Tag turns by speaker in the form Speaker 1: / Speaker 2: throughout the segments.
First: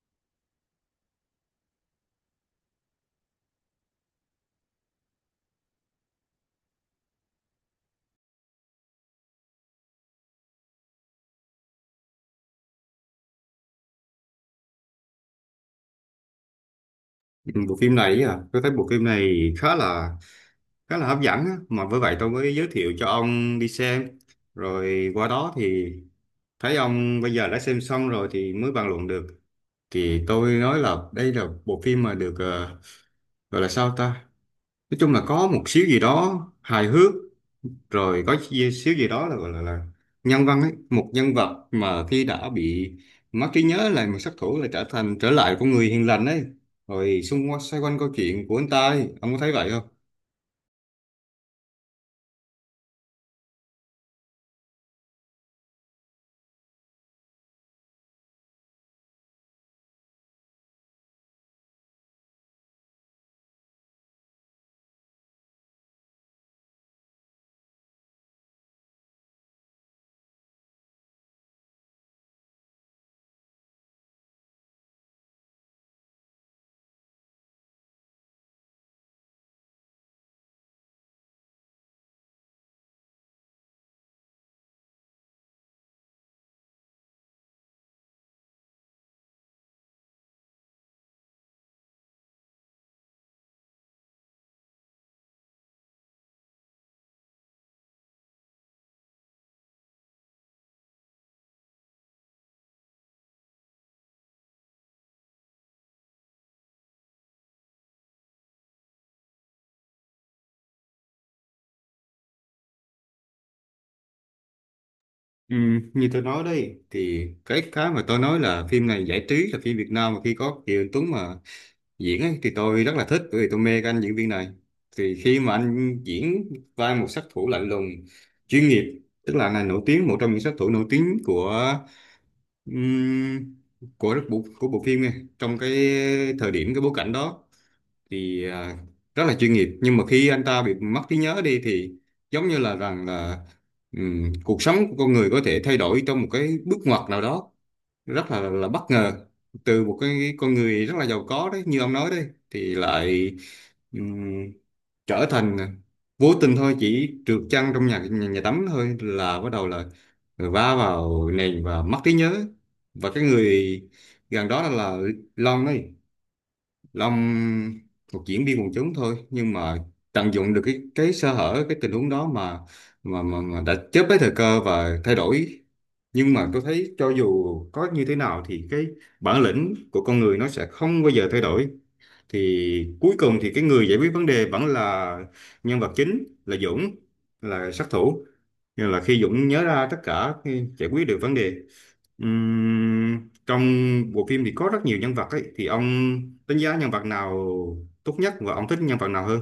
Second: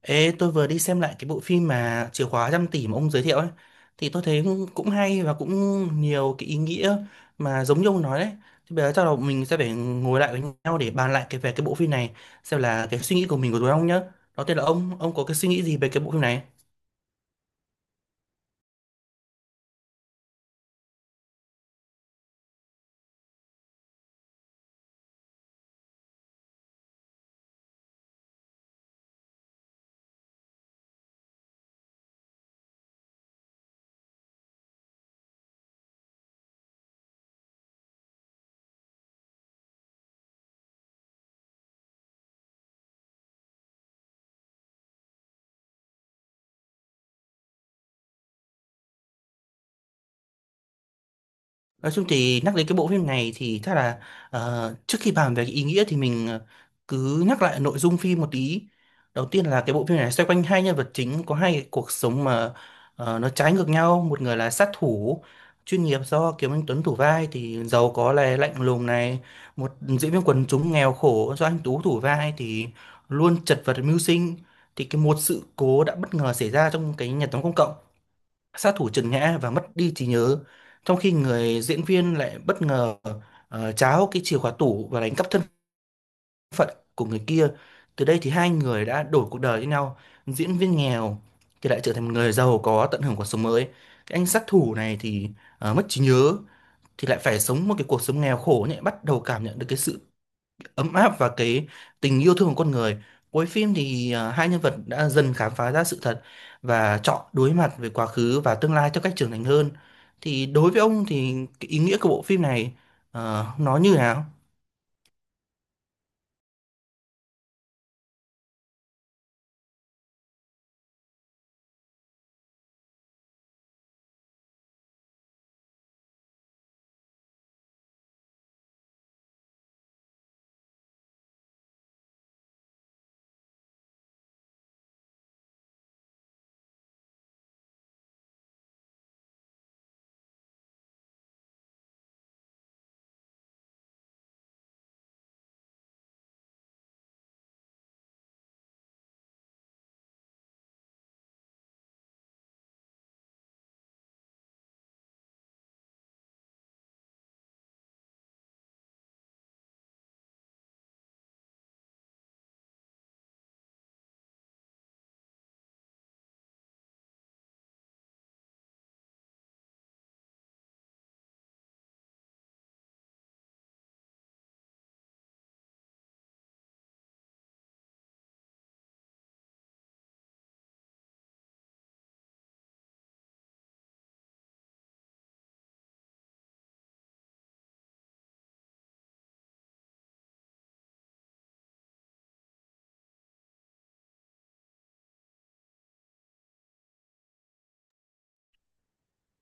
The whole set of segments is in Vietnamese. Speaker 1: Ê, tôi vừa đi xem lại cái bộ phim mà Chìa khóa trăm tỷ mà ông giới thiệu ấy thì tôi thấy cũng cũng hay và cũng nhiều cái ý nghĩa mà giống như ông nói đấy. Thì bây giờ chắc là mình sẽ phải ngồi lại với nhau để bàn lại cái về cái bộ phim này, xem là cái suy nghĩ của mình, của tụi ông nhá. Đầu tiên là ông có cái suy nghĩ gì về cái bộ phim này?
Speaker 2: Ừ, Bộ phim này à, tôi thấy bộ phim này khá là hấp dẫn á. Mà với vậy tôi mới giới thiệu cho ông đi xem. Rồi qua đó thì thấy ông bây giờ đã xem xong rồi thì mới bàn luận được. Thì tôi nói là đây là bộ phim mà được gọi là sao ta? Nói chung là có một xíu gì đó hài hước rồi xíu gì đó là gọi là nhân văn ấy, một nhân vật mà khi đã bị mất trí nhớ là một sát thủ lại trở lại con người hiền lành ấy, rồi xung quanh xoay quanh câu chuyện của anh ta ấy. Ông có thấy vậy không?
Speaker 1: Nói chung thì nhắc đến cái bộ phim này thì chắc là, trước khi bàn về cái ý nghĩa thì mình cứ nhắc lại nội dung phim một tí. Đầu tiên là cái bộ phim này xoay quanh hai nhân vật chính có hai cái cuộc sống mà nó trái ngược nhau. Một người là sát thủ chuyên nghiệp do Kiều Anh Tuấn thủ vai thì giàu có này, lạnh lùng này. Một diễn viên quần chúng nghèo khổ do anh Tú thủ vai thì luôn chật vật mưu sinh. Thì cái một sự cố đã bất ngờ xảy ra trong cái nhà tắm công cộng. Sát thủ trượt ngã và mất đi trí nhớ, trong khi người diễn viên lại bất ngờ tráo cái chìa khóa tủ và đánh cắp thân của người kia. Từ đây thì hai người đã đổi cuộc đời với nhau. Diễn viên nghèo thì lại trở thành một người giàu có, tận hưởng cuộc sống mới. Cái anh sát thủ này thì mất trí nhớ thì lại phải sống một cái cuộc sống nghèo khổ, nhẹ bắt đầu cảm nhận được cái sự ấm áp và cái tình yêu thương của con người. Cuối phim thì hai nhân vật đã dần khám phá ra sự thật và chọn đối mặt với quá khứ và tương lai theo cách trưởng thành hơn. Thì đối với ông thì cái ý nghĩa của bộ phim này nó như nào?
Speaker 2: ừ, Như tôi nói đây thì cái mà tôi nói là phim này giải trí, là phim Việt Nam mà khi có Kiều Anh Tuấn mà diễn ấy thì tôi rất là thích, bởi vì tôi mê cái anh diễn viên này. Thì khi mà anh diễn vai một sát thủ lạnh lùng chuyên nghiệp, tức là anh này nổi tiếng, một trong những sát thủ nổi tiếng Ừm, của rất bộ của bộ phim này, trong cái thời điểm cái bối cảnh đó thì rất là chuyên nghiệp. Nhưng mà khi anh ta bị mất trí nhớ đi thì giống như là rằng là cuộc sống của con người có thể thay đổi trong một cái bước ngoặt nào đó rất là bất ngờ. Từ một cái con người rất là giàu có đấy, như ông nói đấy, thì lại ừm, trở thành, vô tình thôi, chỉ trượt chân trong nhà nhà, nhà tắm thôi là bắt đầu là rồi vá vào nền và mất trí nhớ. Và cái người gần đó là Long ấy, Long, một diễn viên quần chúng thôi, nhưng mà tận dụng được cái sơ hở, cái tình huống đó, mà mà đã chớp lấy thời cơ và thay đổi. Nhưng mà tôi thấy cho dù có như thế nào thì cái bản lĩnh của con người nó sẽ không bao giờ thay đổi. Thì cuối cùng thì cái người giải quyết vấn đề vẫn là nhân vật chính là Dũng, là sát thủ, nhưng là khi Dũng nhớ ra tất cả khi giải quyết được vấn đề. Trong bộ phim thì có rất nhiều nhân vật ấy, thì ông đánh giá nhân vật nào tốt nhất và ông thích nhân vật nào hơn?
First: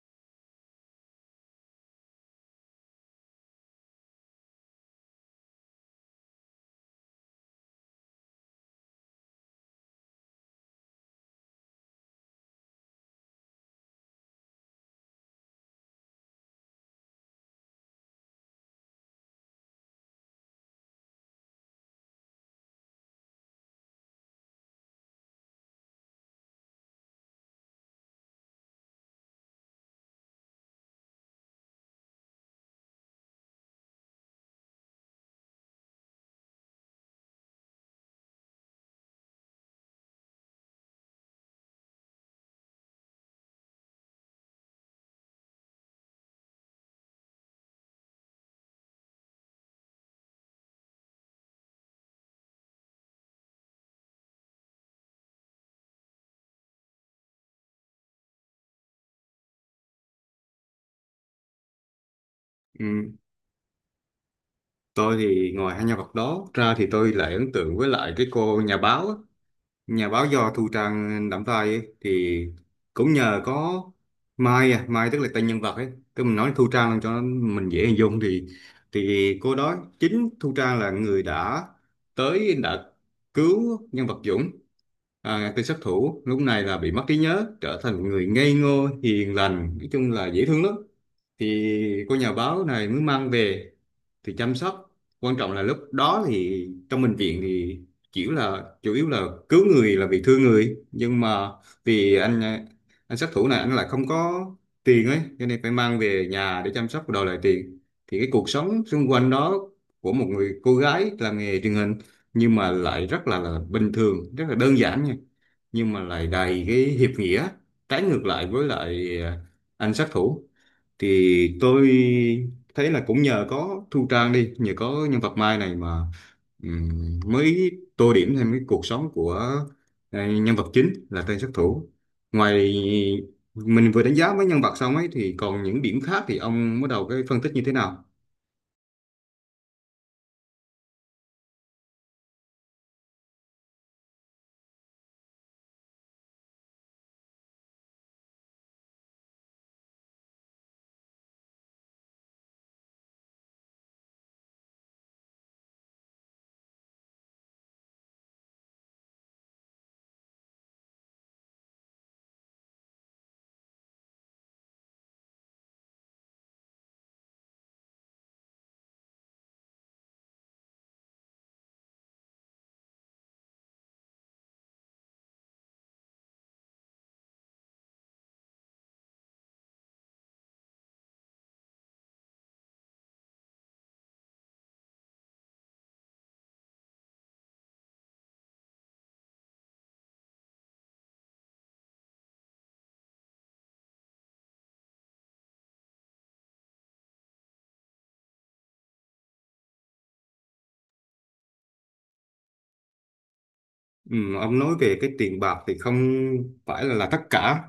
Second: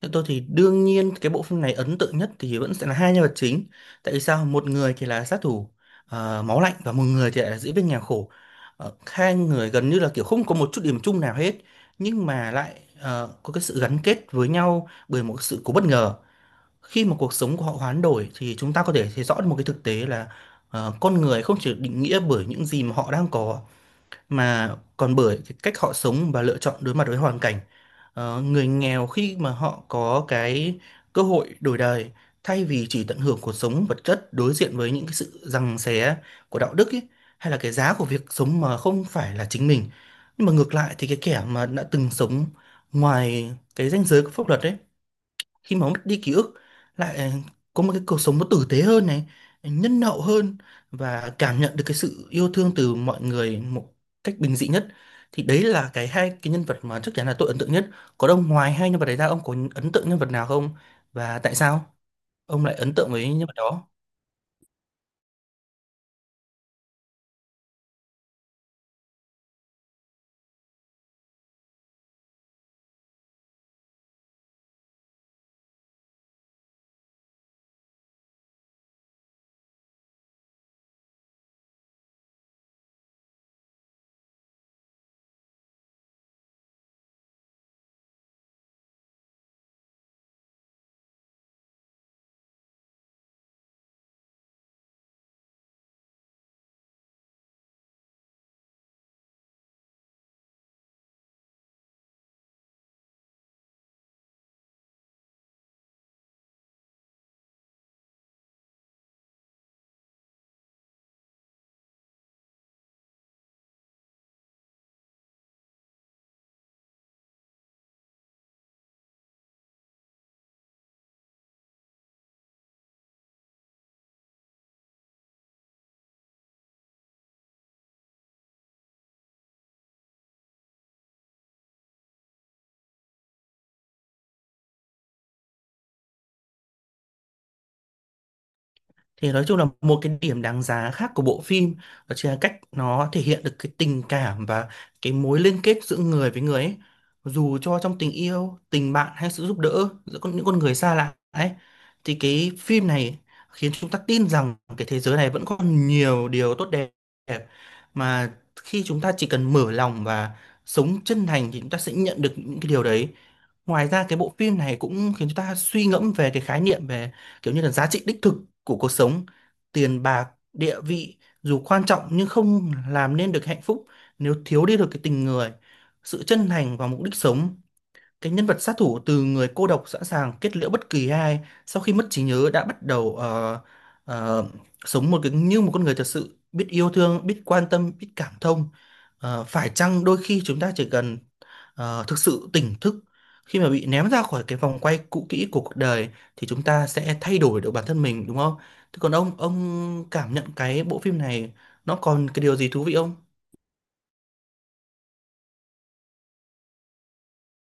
Speaker 1: Theo tôi thì đương nhiên cái bộ phim này ấn tượng nhất thì vẫn sẽ là hai nhân vật chính. Tại vì sao? Một người thì là sát thủ máu lạnh, và một người thì lại là diễn viên nhà khổ. Hai người gần như là kiểu không có một chút điểm chung nào hết, nhưng mà lại có cái sự gắn kết với nhau bởi một sự cố bất ngờ. Khi mà cuộc sống của họ hoán đổi thì chúng ta có thể thấy rõ được một cái thực tế là, con người không chỉ định nghĩa bởi những gì mà họ đang có, mà còn bởi cái cách họ sống và lựa chọn đối mặt với hoàn cảnh. Người nghèo khi mà họ có cái cơ hội đổi đời, thay vì chỉ tận hưởng cuộc sống vật chất, đối diện với những cái sự giằng xé của đạo đức ấy, hay là cái giá của việc sống mà không phải là chính mình. Nhưng mà ngược lại thì cái kẻ mà đã từng sống ngoài cái ranh giới của pháp luật ấy, khi mà mất đi ký ức, lại có một cái cuộc sống nó tử tế hơn này, nhân hậu hơn, và cảm nhận được cái sự yêu thương từ mọi người một cách bình dị nhất. Thì đấy là cái hai cái nhân vật mà chắc chắn là tôi ấn tượng nhất. Còn ông, ngoài hai nhân vật đấy ra, ông có ấn tượng nhân vật nào không, và tại sao ông lại ấn tượng
Speaker 2: Ừm,
Speaker 1: với nhân vật đó?
Speaker 2: tôi thì ngoài hai nhân vật đó ra thì tôi lại ấn tượng với lại cái cô nhà báo á. Nhà báo do Thu Trang đảm vai ấy, thì cũng nhờ có Mai, tức là tên nhân vật ấy, tức mình nói Thu Trang cho mình dễ hình dung, thì cô đó, chính Thu Trang là người đã tới đã cứu nhân vật Dũng, à, tên sát thủ lúc này là bị mất trí nhớ trở thành một người ngây ngô hiền lành, nói chung là dễ thương lắm. Thì cô nhà báo này mới mang về thì chăm sóc. Quan trọng là lúc đó thì trong bệnh viện thì kiểu là chủ yếu là cứu người là vì thương người, nhưng mà vì anh sát thủ này, anh lại không có tiền ấy, cho nên phải mang về nhà để chăm sóc và đòi lại tiền. Thì cái cuộc sống xung quanh đó của một người cô gái làm nghề truyền hình, nhưng mà lại rất là bình thường, rất là đơn giản nha, nhưng mà lại đầy cái hiệp nghĩa, trái ngược lại với lại anh sát thủ. Thì tôi thấy là cũng nhờ có Thu Trang đi nhờ có nhân vật Mai này mà mới tô điểm thêm cái cuộc sống của nhân vật chính là tên sát thủ. Ngoài mình vừa đánh giá với nhân vật xong ấy thì còn những điểm khác, thì ông bắt đầu cái phân tích như thế nào?
Speaker 1: Thì nói chung là một cái điểm đáng giá khác của bộ phim, đó chính là cách nó thể hiện được cái tình cảm và cái mối liên kết giữa người với người ấy. Dù cho trong tình yêu, tình bạn, hay sự giúp đỡ giữa những con người xa lạ ấy, thì cái phim này khiến chúng ta tin rằng cái thế giới này vẫn còn nhiều điều tốt đẹp, mà khi chúng ta chỉ cần mở lòng và sống chân thành thì chúng ta sẽ nhận được những cái điều đấy. Ngoài ra, cái bộ phim này cũng khiến chúng ta suy ngẫm về cái khái niệm về, kiểu như là giá trị đích thực của cuộc sống. Tiền bạc, địa vị dù quan trọng nhưng không làm nên được hạnh phúc nếu thiếu đi được cái tình người, sự chân thành và mục đích sống. Cái nhân vật sát thủ, từ người cô độc sẵn sàng kết liễu bất kỳ ai, sau khi mất trí nhớ đã bắt đầu, ờ, sống một cái như một con người thật sự biết yêu thương, biết quan tâm, biết cảm thông. Phải chăng đôi khi chúng ta chỉ cần thực sự tỉnh thức, khi mà bị ném ra khỏi cái vòng quay cũ kỹ của cuộc đời, thì chúng ta sẽ thay đổi được bản thân mình, đúng không? Thế còn ông cảm nhận cái bộ phim này nó còn cái điều gì thú vị không?
Speaker 2: Ông nói về cái tiền bạc thì không phải là tất cả,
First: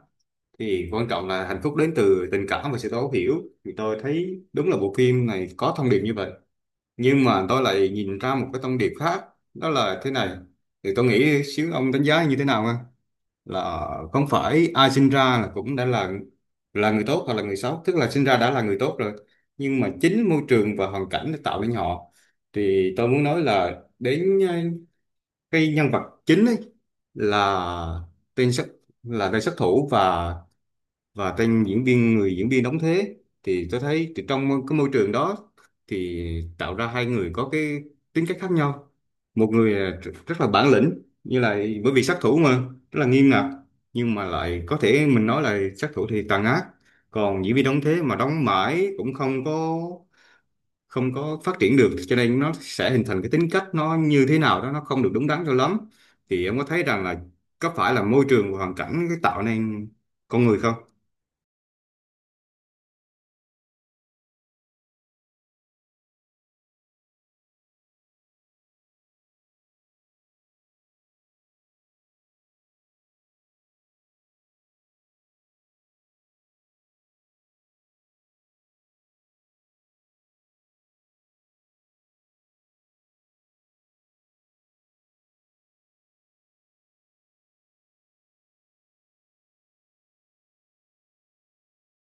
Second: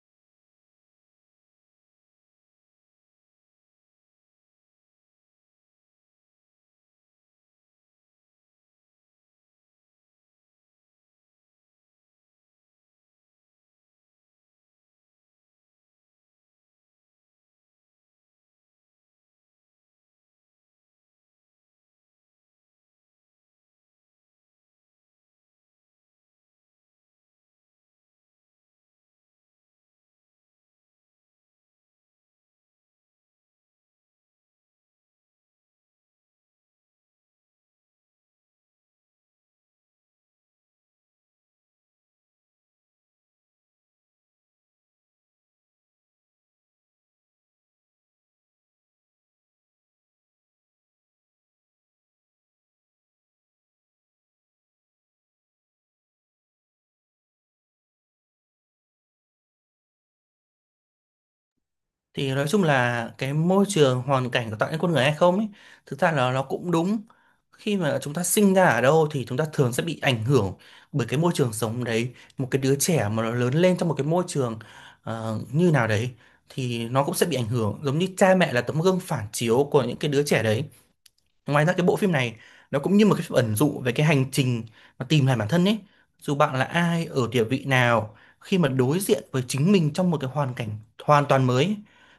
Speaker 2: thì quan trọng là hạnh phúc đến từ tình cảm và sự thấu hiểu. Thì tôi thấy đúng là bộ phim này có thông điệp như vậy, nhưng mà tôi lại nhìn ra một cái thông điệp khác, đó là thế này, thì tôi nghĩ xíu ông đánh giá như thế nào ha? Là không phải ai sinh ra là cũng đã là người tốt hoặc là người xấu, tức là sinh ra đã là người tốt rồi, nhưng mà chính môi trường và hoàn cảnh đã tạo nên họ. Thì tôi muốn nói là đến cái nhân vật chính ấy, là tên sát tên sát thủ và tên diễn viên người diễn viên đóng thế. Thì tôi thấy thì trong cái môi trường đó thì tạo ra hai người có cái tính cách khác nhau. Một người là rất là bản lĩnh, như là bởi vì sát thủ mà, rất là nghiêm ngặt, nhưng mà lại có thể mình nói là sát thủ thì tàn ác. Còn diễn viên đóng thế mà đóng mãi cũng không có phát triển được, cho nên nó sẽ hình thành cái tính cách nó như thế nào đó nó không được đúng đắn cho lắm. Thì em có thấy rằng là có phải là môi trường và hoàn cảnh cái tạo nên con người không?
Speaker 1: Thì nói chung là cái môi trường hoàn cảnh có tạo nên con người hay không ấy, thực ra là nó cũng đúng. Khi mà chúng ta sinh ra ở đâu thì chúng ta thường sẽ bị ảnh hưởng bởi cái môi trường sống đấy. Một cái đứa trẻ mà nó lớn lên trong một cái môi trường như nào đấy thì nó cũng sẽ bị ảnh hưởng, giống như cha mẹ là tấm gương phản chiếu của những cái đứa trẻ đấy. Ngoài ra, cái bộ phim này nó cũng như một cái phim ẩn dụ về cái hành trình mà tìm lại bản thân ấy. Dù bạn là ai, ở địa vị nào, khi mà đối diện với chính mình trong một cái hoàn cảnh hoàn toàn mới ấy,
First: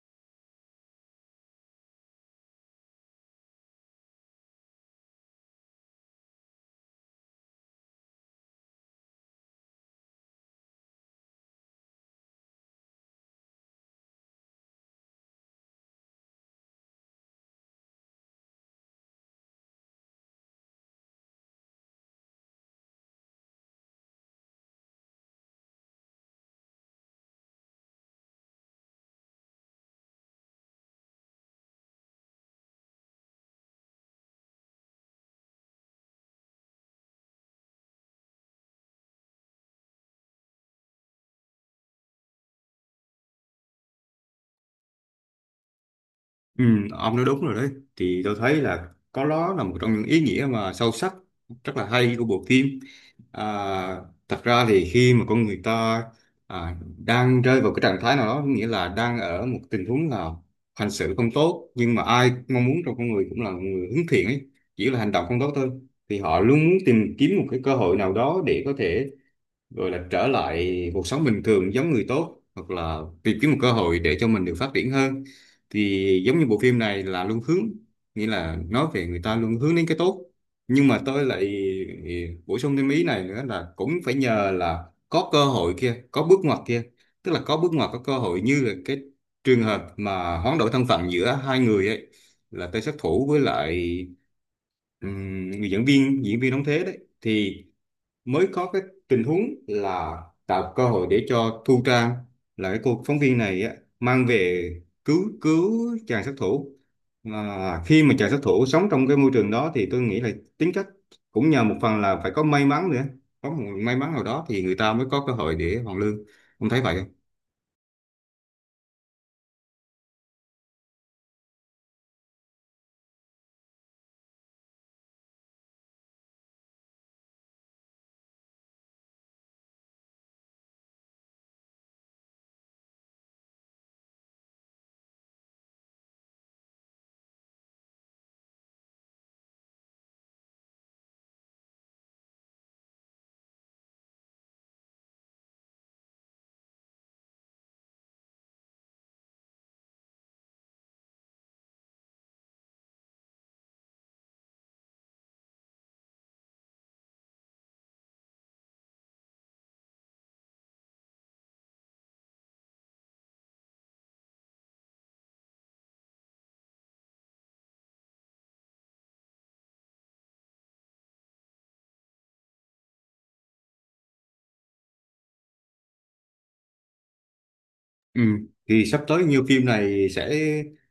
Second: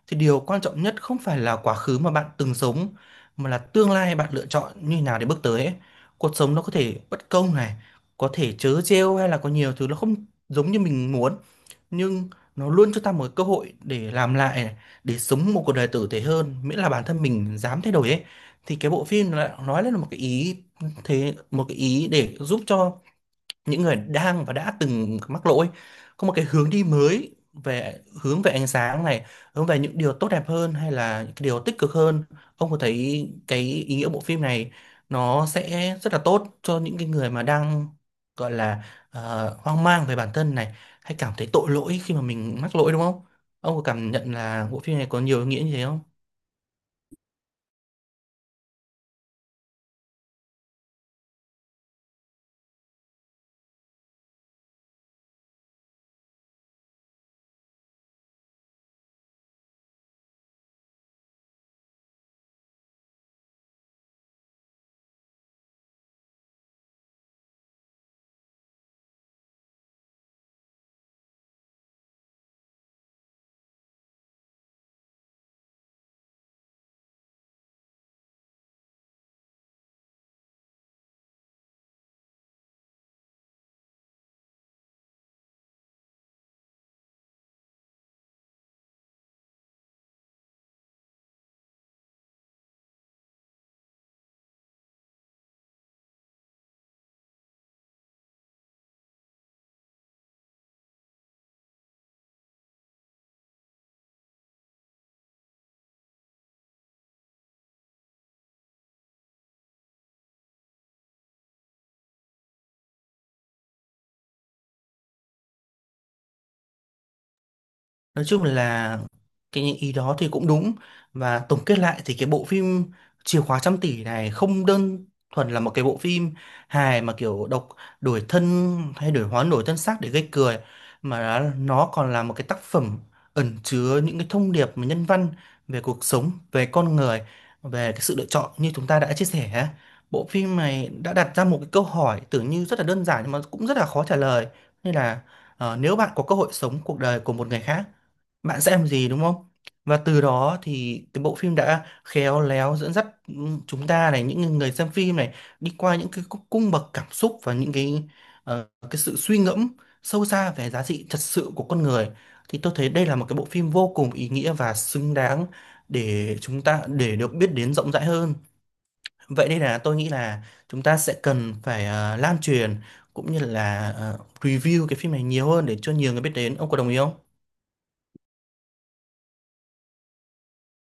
Speaker 1: thì điều quan trọng nhất không phải là quá khứ mà bạn từng sống, mà là tương lai bạn lựa chọn như thế nào để bước tới ấy. Cuộc sống nó có thể bất công này, có thể trớ trêu, hay là có nhiều thứ nó không giống như mình muốn, nhưng nó luôn cho ta một cơ hội để làm lại này, để sống một cuộc đời tử tế hơn, miễn là bản thân mình dám thay đổi ấy. Thì cái bộ phim nó lại nói lên một cái ý, thế một cái ý để giúp cho những người đang và đã từng mắc lỗi có một cái hướng đi mới, về hướng về ánh sáng này, hướng về những điều tốt đẹp hơn, hay là những cái điều tích cực hơn. Ông có thấy cái ý nghĩa bộ phim này nó sẽ rất là tốt cho những cái người mà đang, gọi là, hoang mang về bản thân này, hay cảm thấy tội lỗi khi mà mình mắc lỗi, đúng không? Ông có cảm nhận là bộ phim này có nhiều ý nghĩa như thế không?
Speaker 2: Ừ, ông nói đúng rồi đấy. Thì tôi thấy là có, đó là một trong những ý nghĩa mà sâu sắc, rất là hay của bộ phim. à, Thật ra thì khi mà con người ta đang rơi vào cái trạng thái nào đó, nghĩa là đang ở một tình huống là hành xử không tốt, nhưng mà ai mong muốn trong con người cũng là một người hướng thiện ấy, chỉ là hành động không tốt thôi. Thì họ luôn muốn tìm kiếm một cái cơ hội nào đó để có thể rồi là trở lại cuộc sống bình thường giống người tốt, hoặc là tìm kiếm một cơ hội để cho mình được phát triển hơn. Thì giống như bộ phim này là luôn hướng, nghĩa là nói về người ta luôn hướng đến cái tốt. Nhưng mà tôi lại bổ sung thêm ý này nữa, là cũng phải nhờ là có cơ hội kia, có bước ngoặt kia, tức là có bước ngoặt, có cơ hội, như là cái trường hợp mà hoán đổi thân phận giữa hai người ấy, là tay Sát Thủ với lại người diễn viên đóng thế đấy, thì mới có cái tình huống là tạo cơ hội để cho Thu Trang, là cái cô phóng viên này á, mang về cứu cứu chàng sát thủ. Mà khi mà chàng sát thủ sống trong cái môi trường đó thì tôi nghĩ là tính cách cũng nhờ một phần là phải có may mắn nữa. Có một may mắn nào đó thì người ta mới có cơ hội để hoàn lương. Ông thấy vậy không?
Speaker 1: Nói chung là cái những ý đó thì cũng đúng. Và tổng kết lại thì cái bộ phim Chìa khóa trăm tỷ này không đơn thuần là một cái bộ phim hài mà kiểu độc, đổi thân hay đổi hóa đổi thân xác để gây cười, mà nó còn là một cái tác phẩm ẩn chứa những cái thông điệp mà nhân văn về cuộc sống, về con người, về cái sự lựa chọn như chúng ta đã chia sẻ á. Bộ phim này đã đặt ra một cái câu hỏi tưởng như rất là đơn giản nhưng mà cũng rất là khó trả lời. Nên là, nếu bạn có cơ hội sống cuộc đời của một người khác, bạn sẽ làm gì đúng không? Và từ đó thì cái bộ phim đã khéo léo dẫn dắt chúng ta này, những người xem phim này, đi qua những cái cung cung bậc cảm xúc và những cái cái sự suy ngẫm sâu xa về giá trị thật sự của con người. Thì tôi thấy đây là một cái bộ phim vô cùng ý nghĩa và xứng đáng để chúng ta, để được biết đến rộng rãi hơn. Vậy đây, là tôi nghĩ là chúng ta sẽ cần phải lan truyền cũng như là review cái phim này nhiều hơn để cho nhiều người biết đến. Ông có đồng ý không?
Speaker 2: Ừ. Thì sắp tới nhiều phim này sẽ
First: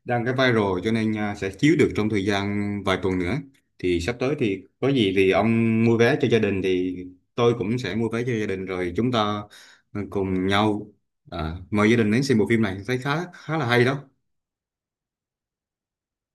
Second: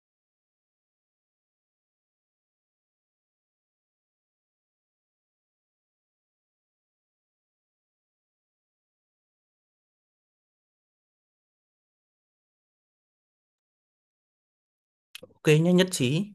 Speaker 2: đang cái viral, cho nên à, sẽ chiếu được trong thời gian vài tuần nữa. Thì sắp tới thì có gì thì ông mua vé cho gia đình thì tôi cũng sẽ mua vé cho gia đình, rồi chúng ta cùng nhau mời gia đình đến xem bộ phim này, thấy khá khá là hay đó.
Speaker 1: Ok nhé, nhất trí.